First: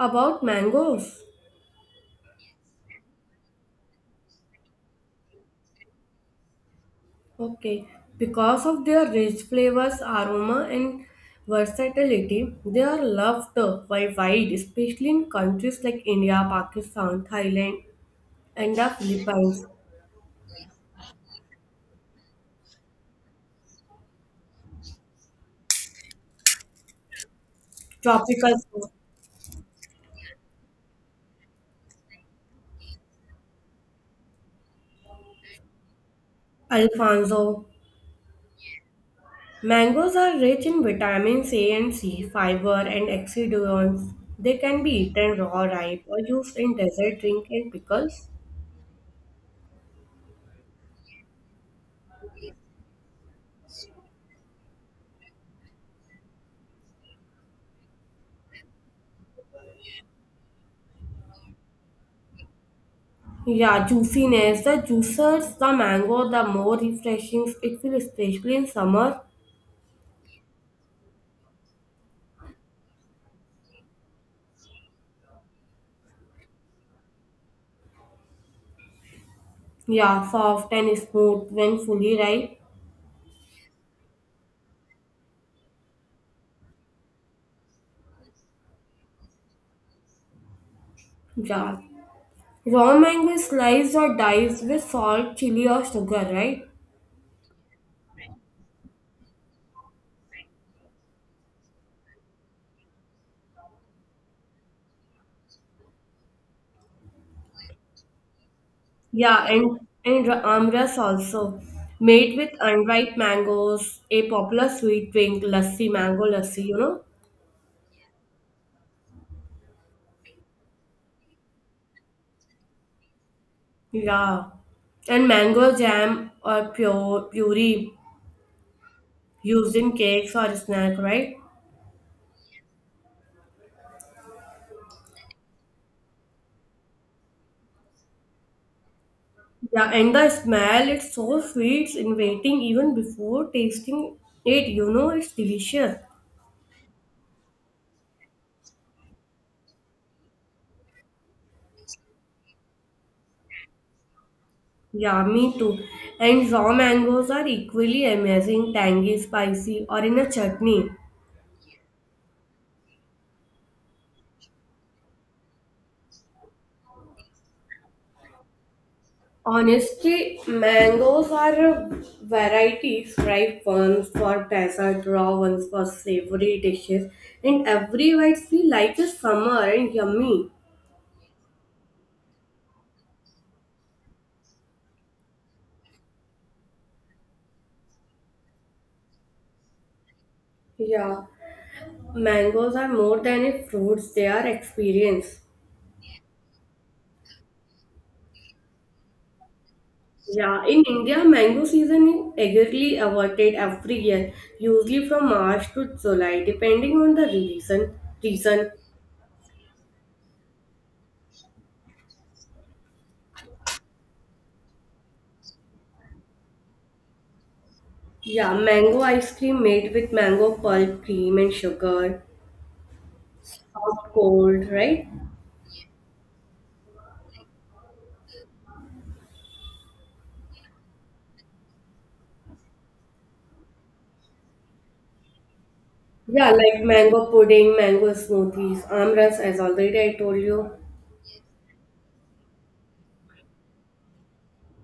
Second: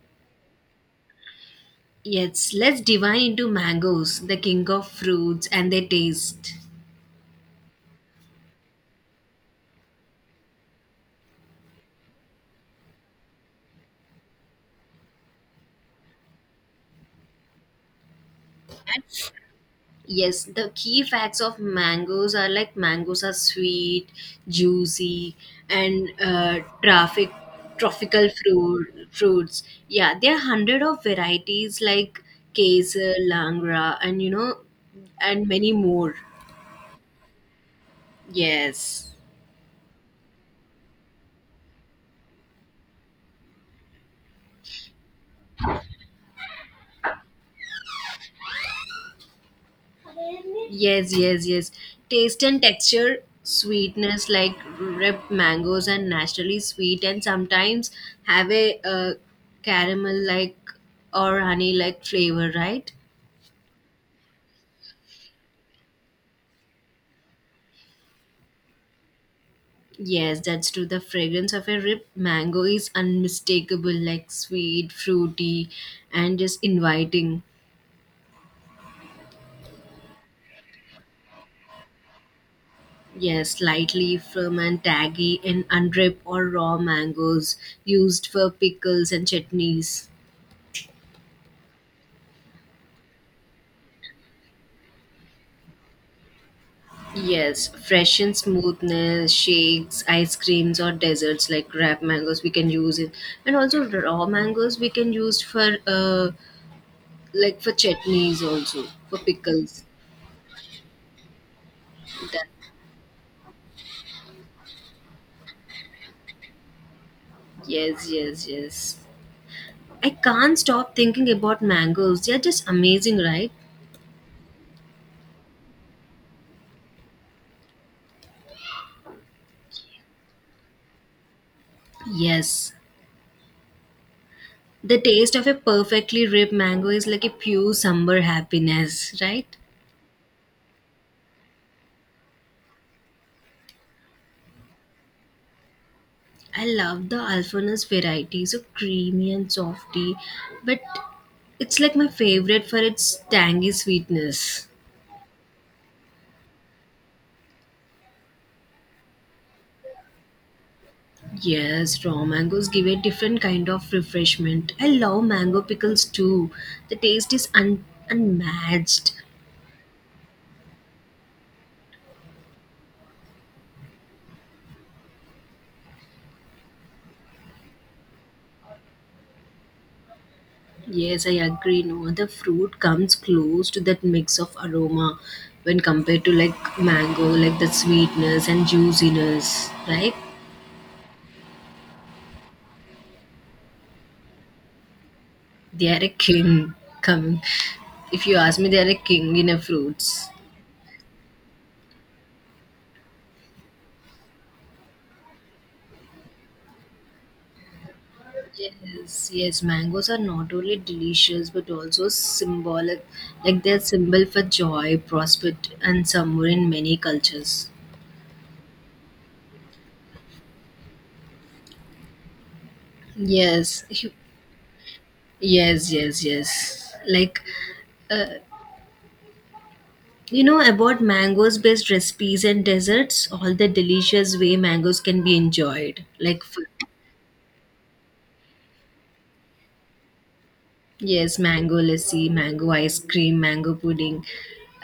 About mangoes. Yes, let's divine into mangoes, the king of fruits, and their taste. Okay. Because of their rich flavors, aroma, and versatility, they are loved by wide, especially in countries like India, Pakistan, Thailand, and the Philippines. Yes, the key facts of mangoes are like mangoes are sweet, juicy, and traffic tropical Tropical fruit fruit, fruits. Yeah, there are hundred of varieties like kesar, langra, and and many more. Alfonso. Yes. Mangoes are rich in vitamins A and C, fiber, and antioxidants. They can be eaten raw, ripe, or used in dessert, drink, and pickles. Yes, yes, yes. Taste and texture, sweetness like ripe mangoes and naturally sweet, and sometimes have a caramel like or honey like flavor, right? Yeah, juiciness. The juicers, the mango, the more refreshing it feels, especially in summer. Yes, that's true. The fragrance of a ripe mango is unmistakable, like sweet, fruity, and just inviting. Yeah, soft and smooth when fully ripe. Yes, slightly firm and taggy in unripe or raw mangoes used for pickles and chutneys. Yeah. Raw mango is sliced or diced with salt, chili, or sugar, right? Yes, fresh and smoothness, shakes, ice creams, or desserts like ripe mangoes, we can use it. And also raw mangoes, we can use for like for chutneys also for Yeah, pickles. and amras also made That, with unripe mangoes, a popular sweet drink, lassi, mango lassi, you know? yes, yes, yes. I can't stop thinking about mangoes. They're just amazing, right? Yeah. And mango jam or pure puree used in cakes or snack, right? Yes, the taste of a perfectly ripe mango is like a pure summer happiness, right? Yeah, and the smell, it's so sweet, inviting even before tasting it. You know, it's delicious. I love the Alfana's variety, so creamy and softy, but it's like my favorite for its tangy sweetness. Yeah, me too. And raw mangoes are equally amazing, tangy, spicy, or in a chutney. Yes, raw mangoes give a different kind of refreshment. I love mango pickles too. The taste is unmatched. Honestly, mangoes are varieties. Variety, ripe ones for dessert, raw ones for savory dishes, and every bite feels like a summer and yummy. Yes, I agree. No other fruit comes close to that mix of aroma when compared to like mango, like the sweetness and juiciness, right? Yeah, mangoes are more than a fruit, they are experience. They are a king coming. If you ask me, they are a king in a fruits. Yeah, in India, mango season is eagerly awaited every year, usually from March to July, depending on the reason. Reason, Yes, yes, mangoes are not only delicious but also symbolic. Like they're symbol for joy, prosperity, and summer in many cultures. yeah, mango ice cream made with mango pulp, cream, and sugar, Yes, you- hot, cold, right? yes, yes, yes. Like, uh, you know about mangoes based recipes and desserts, all the delicious way mangoes can be enjoyed. Yeah, like mango pudding, mango smoothies, amras, as already I told you. Yes, mango lassi, mango ice cream, mango pudding.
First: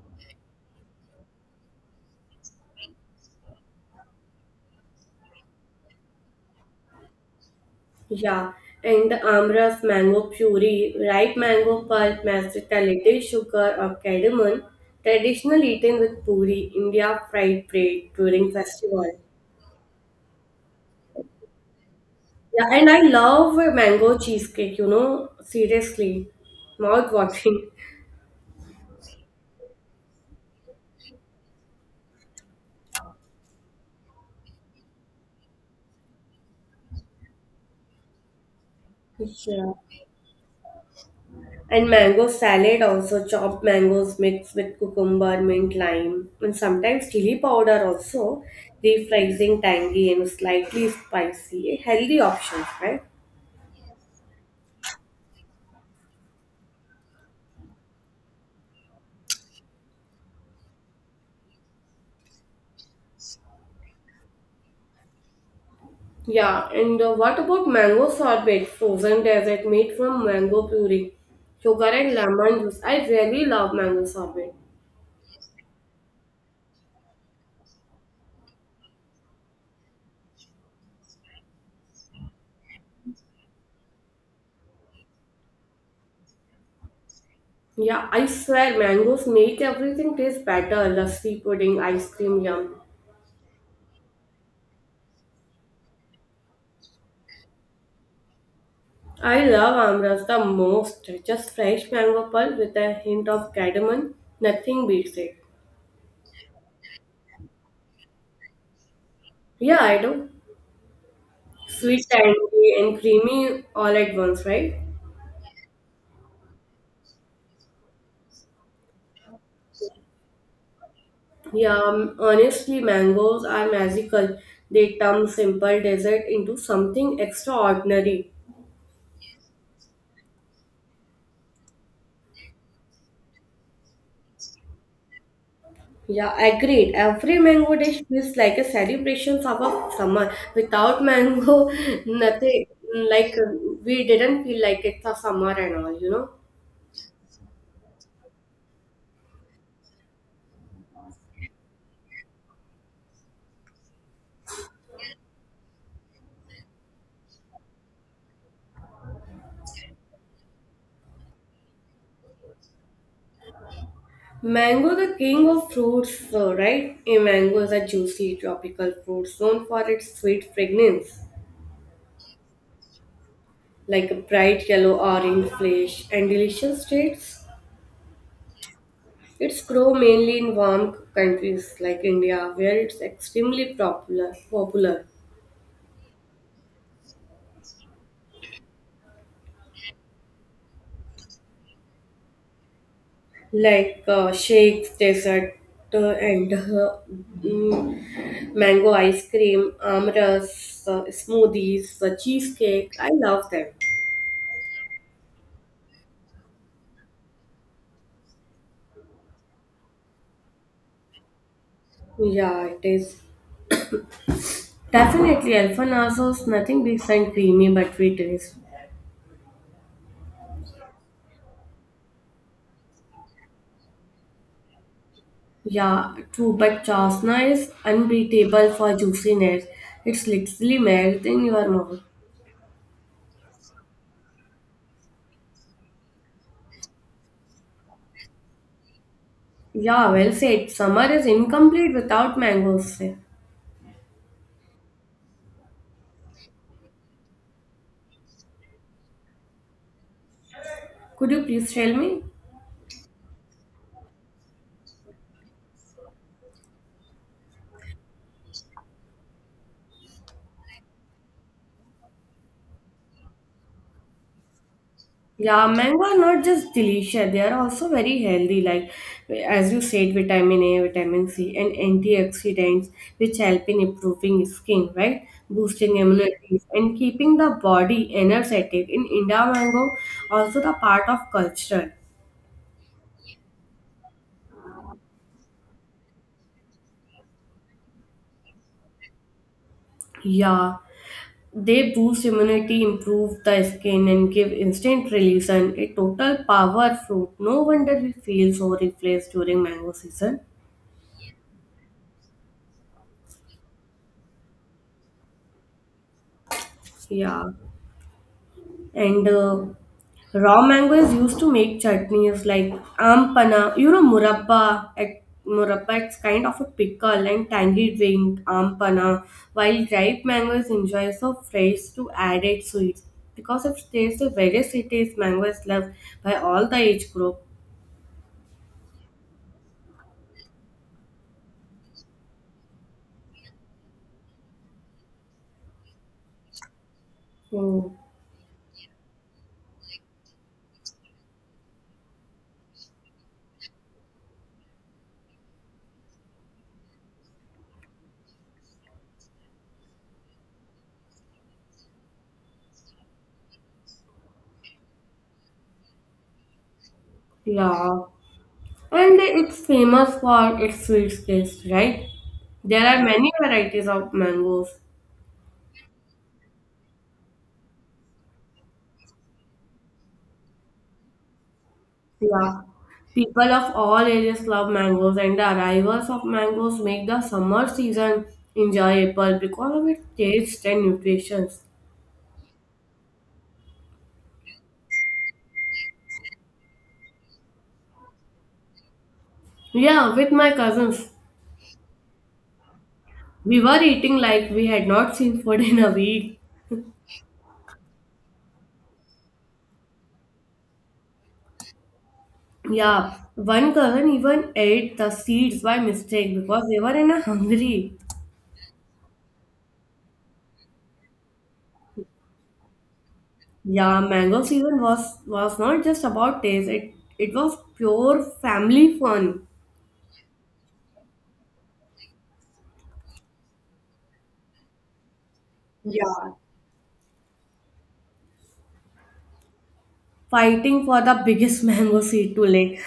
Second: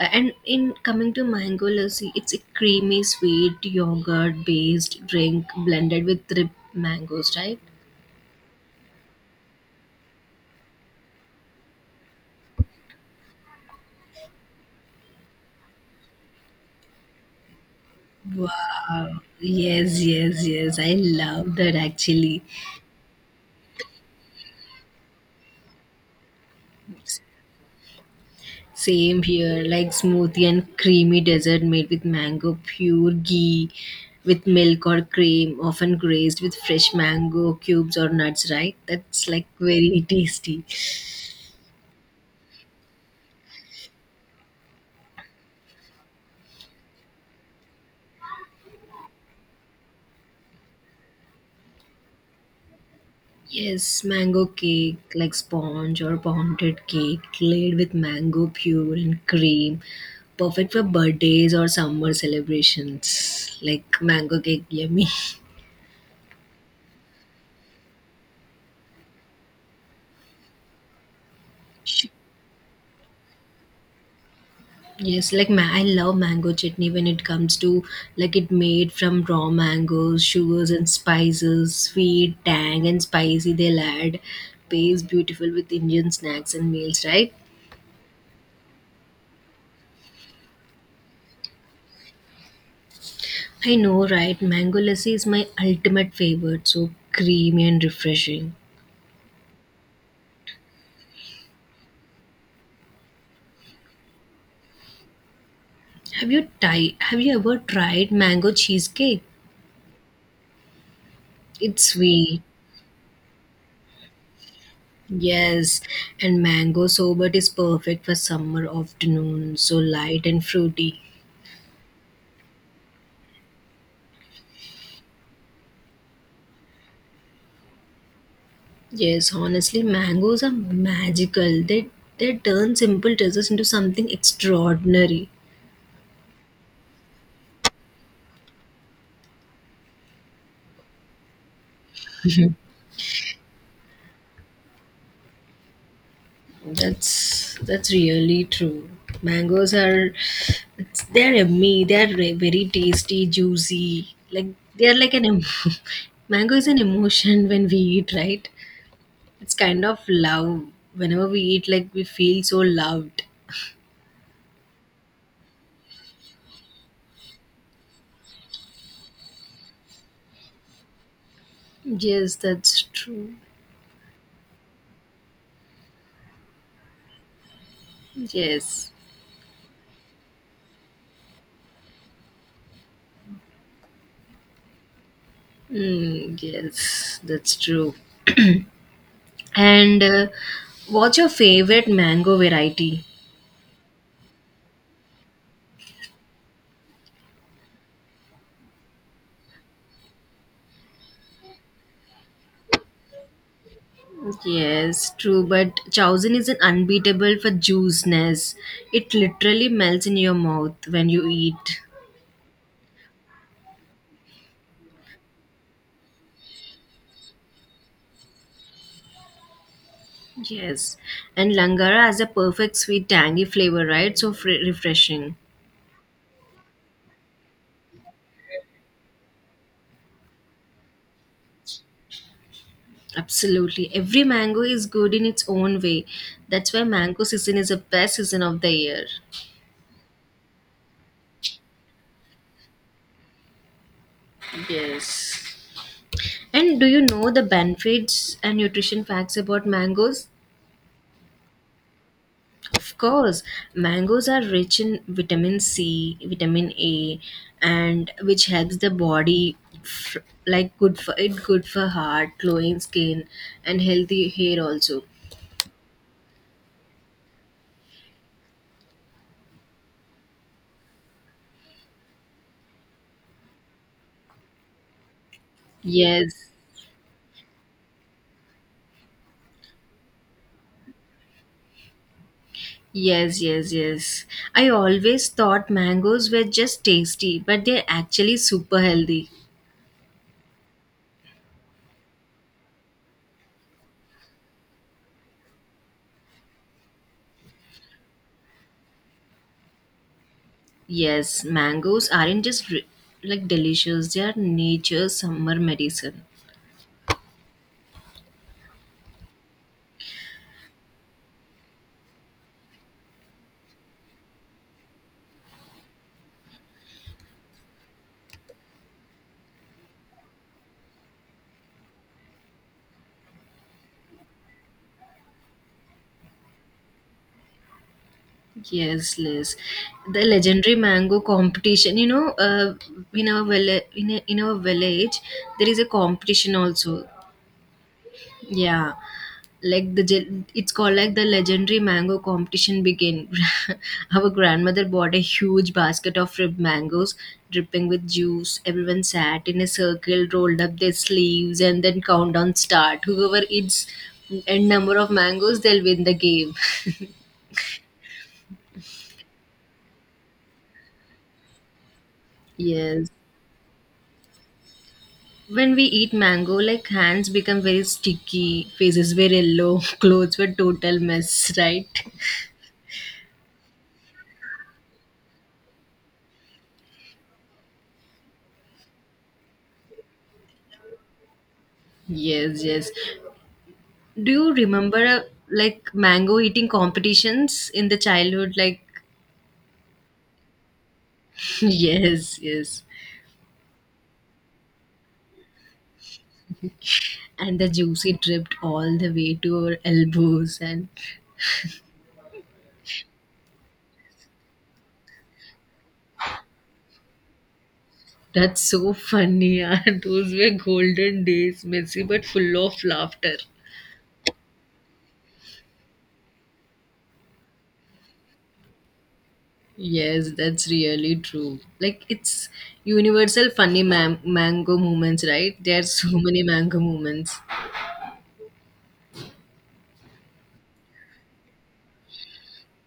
And in coming to mango lassi, it's a creamy, sweet, yogurt based drink blended with ripe mangoes, right? Yeah, and the Amras mango puree, ripe mango pulp, mashed little sugar or cardamom, traditional eaten with puri, India fried bread during festival. Wow. Yes, yes, yes. I love that actually. Yeah, and I love mango cheesecake, you know, seriously, mouth watering. Same here, like smoothie and creamy dessert made with mango, pure ghee, with milk or cream, often glazed with fresh mango cubes or nuts, right? That's like Yeah. very tasty. And mango salad also, chopped mangoes mixed with cucumber, mint, lime, and sometimes chili powder also, refreshing, tangy, and slightly spicy. A healthy option, right? Yes, mango cake like sponge or pounded cake laid with mango pure and cream. Perfect for birthdays or summer celebrations. Like mango cake, yummy. Yeah, and what about mango sorbet, frozen dessert made from mango puree, sugar and lemon juice? I really love mango sorbet. Yes, I love mango chutney when it comes to like it made from raw mangoes, sugars and spices, sweet, tang and spicy they'll add. Pays beautiful with Indian snacks and meals, right? Yeah, I swear mangoes make everything taste better. Lassi pudding, ice cream, yum. I know, right? Mango lassi is my ultimate favorite. So creamy and refreshing. I love Amras the most. Just fresh mango pulp with a hint of cardamom. Nothing beats it. Have you ever tried mango cheesecake? Yeah, I do. It's Sweet, sweet. tangy, and creamy all at once, right? Yes, and mango sorbet is perfect for summer afternoon. So light and fruity. Yeah, honestly, mangoes are magical. They turn simple dessert into something extraordinary. Yes, honestly, mangoes are magical. They turn simple desserts into something extraordinary. Yeah, agreed. Every mango dish feels like a celebration of a summer. Without mango, nothing like we didn't feel like it's a summer and all, you know. That's really true. Mangoes are it's, they're yummy. Very tasty, juicy. Like they're like an mango is an emotion when we eat, right? It's kind of love. Whenever we eat, like we feel so loved. Mango, the king of fruits, so, right? A mango is a juicy tropical fruit known for its sweet fragrance, Yes, that's true. like a bright yellow orange flesh and delicious taste. Yes, It's grow mainly in warm countries like India, where it's extremely popular. Popular, mm, yes, that's true. And what's your favorite mango variety? like shakes, dessert, uh, and uh, mango ice cream, amras, smoothies, cheesecake. I love them. Yes, true, but Chowzin is an unbeatable for juiciness. It literally melts in your mouth when you eat. Yeah, it is definitely Alfonso's nothing decent creamy buttery taste. Yes, and Langara has a perfect sweet tangy flavor, right? So refreshing. Yeah, true, but Chasna is unbeatable for juiciness. It's literally melt in your mouth. Absolutely. Every mango is good in its own way. That's why mango season is the best season of the year. Yeah, well said. Summer is incomplete without mangoes. Yes. And do you know the benefits and nutrition facts about mangoes? Could you please tell me? Of course, mangoes are rich in vitamin C, vitamin A, and which helps the body f- like good for heart, glowing skin, and healthy hair also. Yeah, mango are not just delicious, they are also very healthy, like as you said, vitamin A, vitamin C, and antioxidants, which help in improving skin, right? Boosting Yes. immunity and keeping the body energetic. In India, mango also the part of culture. Yes, yes, yes. I always thought mangoes were just tasty, but they're actually super healthy. Yeah, they boost immunity, improve the skin, and give instant relief and a total power fruit. No wonder we feel so refreshed during mango season. Yes, mangoes aren't just ri- like delicious, they are nature's summer medicine. Yeah, and raw mango is used to make chutneys like ampana. You know, murabba. At murabba, it's kind of a pickle and tangy drink. Ampana. While ripe mango is enjoyed so fresh to added sweets because of taste, the various cities mango is loved by all the age group. Yes, Liz. The legendary mango competition. You know, in our village, in our village, there is a competition also. Hmm. Yeah, like it's called like the legendary mango competition begin. Our grandmother bought a huge basket of ripe mangoes, dripping with juice. Everyone sat in a circle, rolled up their sleeves, and then countdown start. Whoever eats n number of mangoes, they'll win the game. Yeah, and it's famous for its sweet taste, right? There are Yes. many varieties of mangoes. When we eat mango, like hands become very sticky, faces were yellow, clothes were total mess, right? Yeah, people of all ages love mangoes, and the arrivals of mangoes make the summer season enjoyable because of its taste and nutrition. Yes, yes. Do you remember like mango eating competitions in the childhood? Like, Yeah, with my cousins, yes, yes. we were eating like we had not seen food in a week. And the juice it dripped all the way to our elbows, and Yeah, one cousin even ate the seeds by mistake because they were in a hungry. that's so funny. Yeah. Those were golden days, messy but full of laughter. Yeah, mango season was not just about taste. It was pure family fun. Yes, that's really true. Like it's universal funny mango moments, right? There's so Yeah, many mango moments. fighting for the biggest mango seed to lick.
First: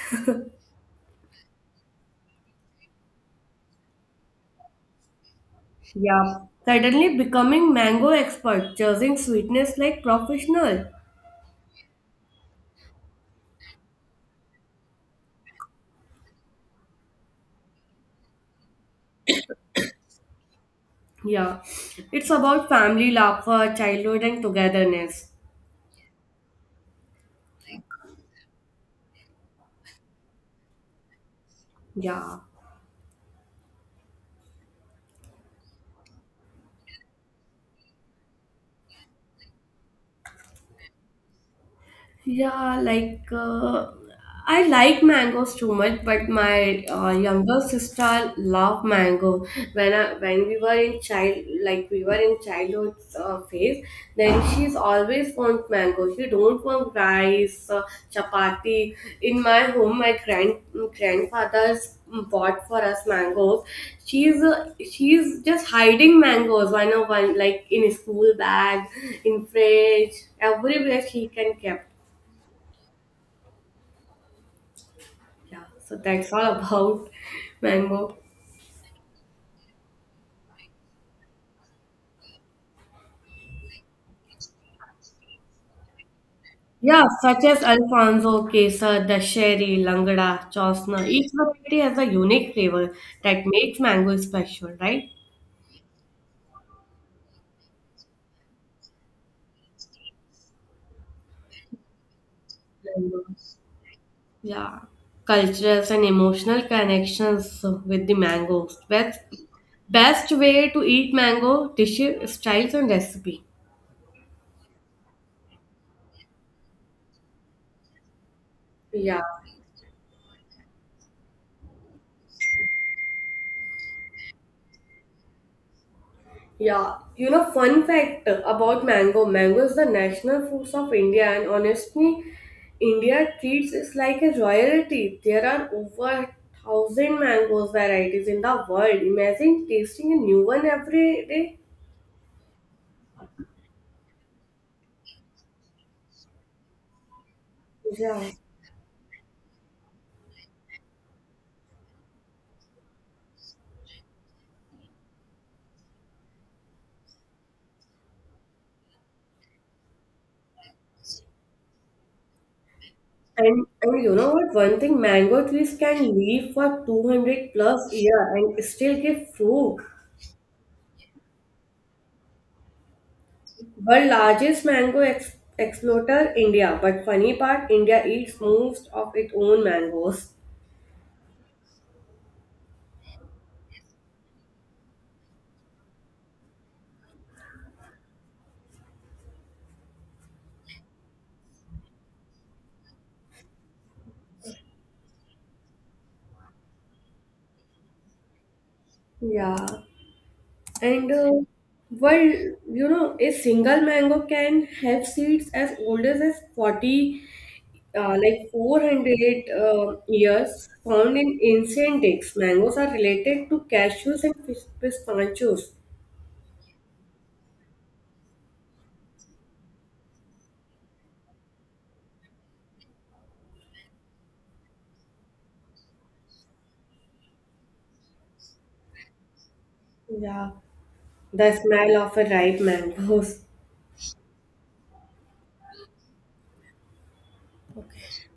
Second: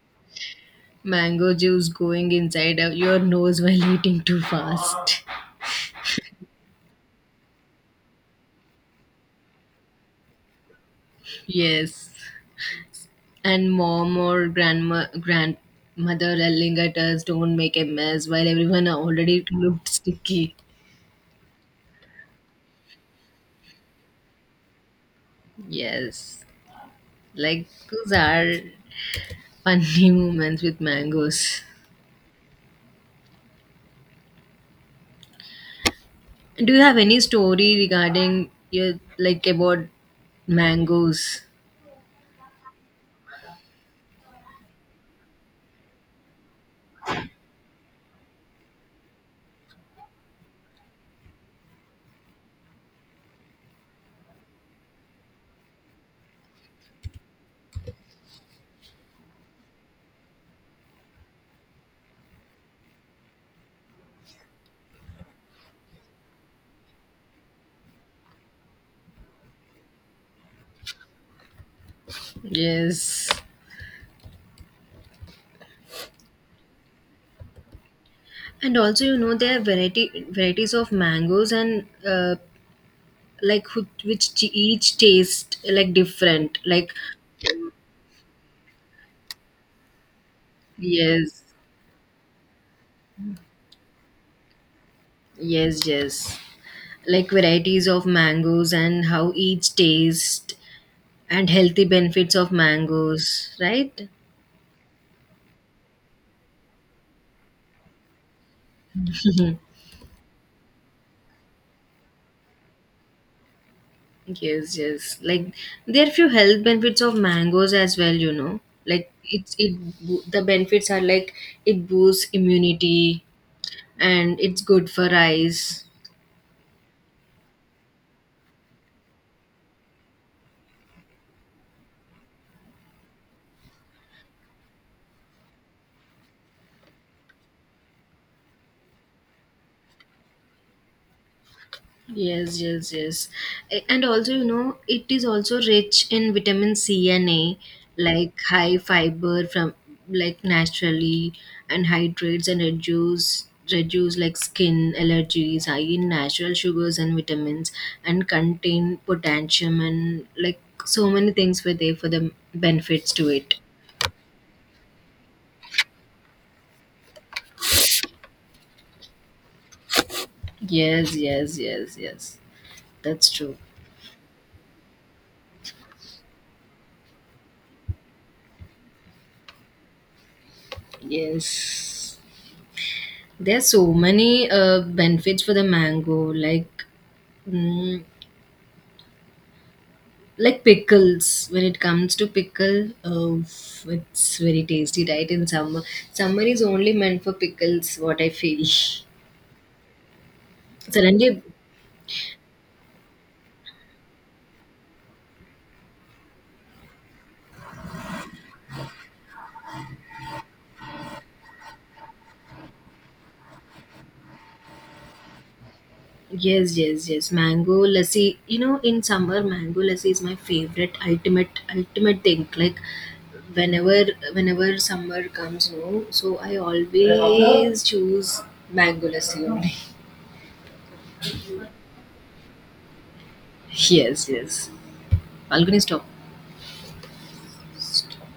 Mango juice going inside of your nose while eating too fast. Yeah, suddenly becoming mango expert, judging sweetness like professional. Yes, and mom or grandma grandmother yelling at us, "Don't make a mess," while everyone already looked sticky. Yeah, it's about family, laughter, childhood, and togetherness. Yes, like those are funny moments with mangoes. Yeah. Do you have any story regarding your like about mangoes? Yeah, like I like mangoes too much, but my younger sister loved mango. When we were in child, like we were in childhood phase, then she's always want mango. She don't want rice, chapati. In my home, my grandfather's bought for us mangoes. She's just hiding mangoes one on one, like in school bag, in fridge, everywhere she can keep. Yes, Yeah, so that's all about mango. and also you know there are variety varieties of mangoes and like who, each taste like different. Like Yeah, such as Alfonso, Kesar, Dasheri, Langda, Chosna. Each yes, variety has a unique flavor that makes mango special, right? yes, yes. Like varieties of mangoes and how each taste and healthy benefits of mangoes, Mangoes. right? Yeah. Cultures and emotional connections with the mangoes. Best way to eat mango dish styles and recipe. Yes, yes. Like there are few health benefits of mangoes as well, you know. Like Yeah. it's it the benefits are like it boosts immunity and it's good for eyes. Yeah, you know, fun fact about mango. Mango is the national fruit of India, and honestly, India treats it like a royalty. There are over thousand mangoes varieties in the world. Imagine tasting a new one every day. Yes, yes, yes. And also, you know, it is also rich in vitamin C and A, Yeah. like high fiber from like naturally and hydrates and reduce like skin allergies, high in natural sugars and vitamins and contain potassium and like so many things were there for the benefits to it. And you know what? One thing, mango trees can live for 200 plus year and still give fruit. Yes, yes, yes, yes. That's true. World largest mango exporter, India. But funny part, India eats most of its own mangoes. Yes. There's so many benefits for the mango, like mm, like pickles, when it comes to pickle, it's very tasty, right? In summer, summer is only meant for pickles. What I feel. Yeah, and Suddenly, well, you know, a single mango can have seeds as old as 40, like 400 years, found in ancient eggs. Mangoes are related to cashews and pistachios. yes, yes, yes. Mango lassi. You know, in summer, mango lassi is my favorite, ultimate, ultimate thing. Like whenever, whenever summer comes, no. So I always choose mango lassi only. Yeah, the smell of a ripe mango Yes, yes. Balcony stop.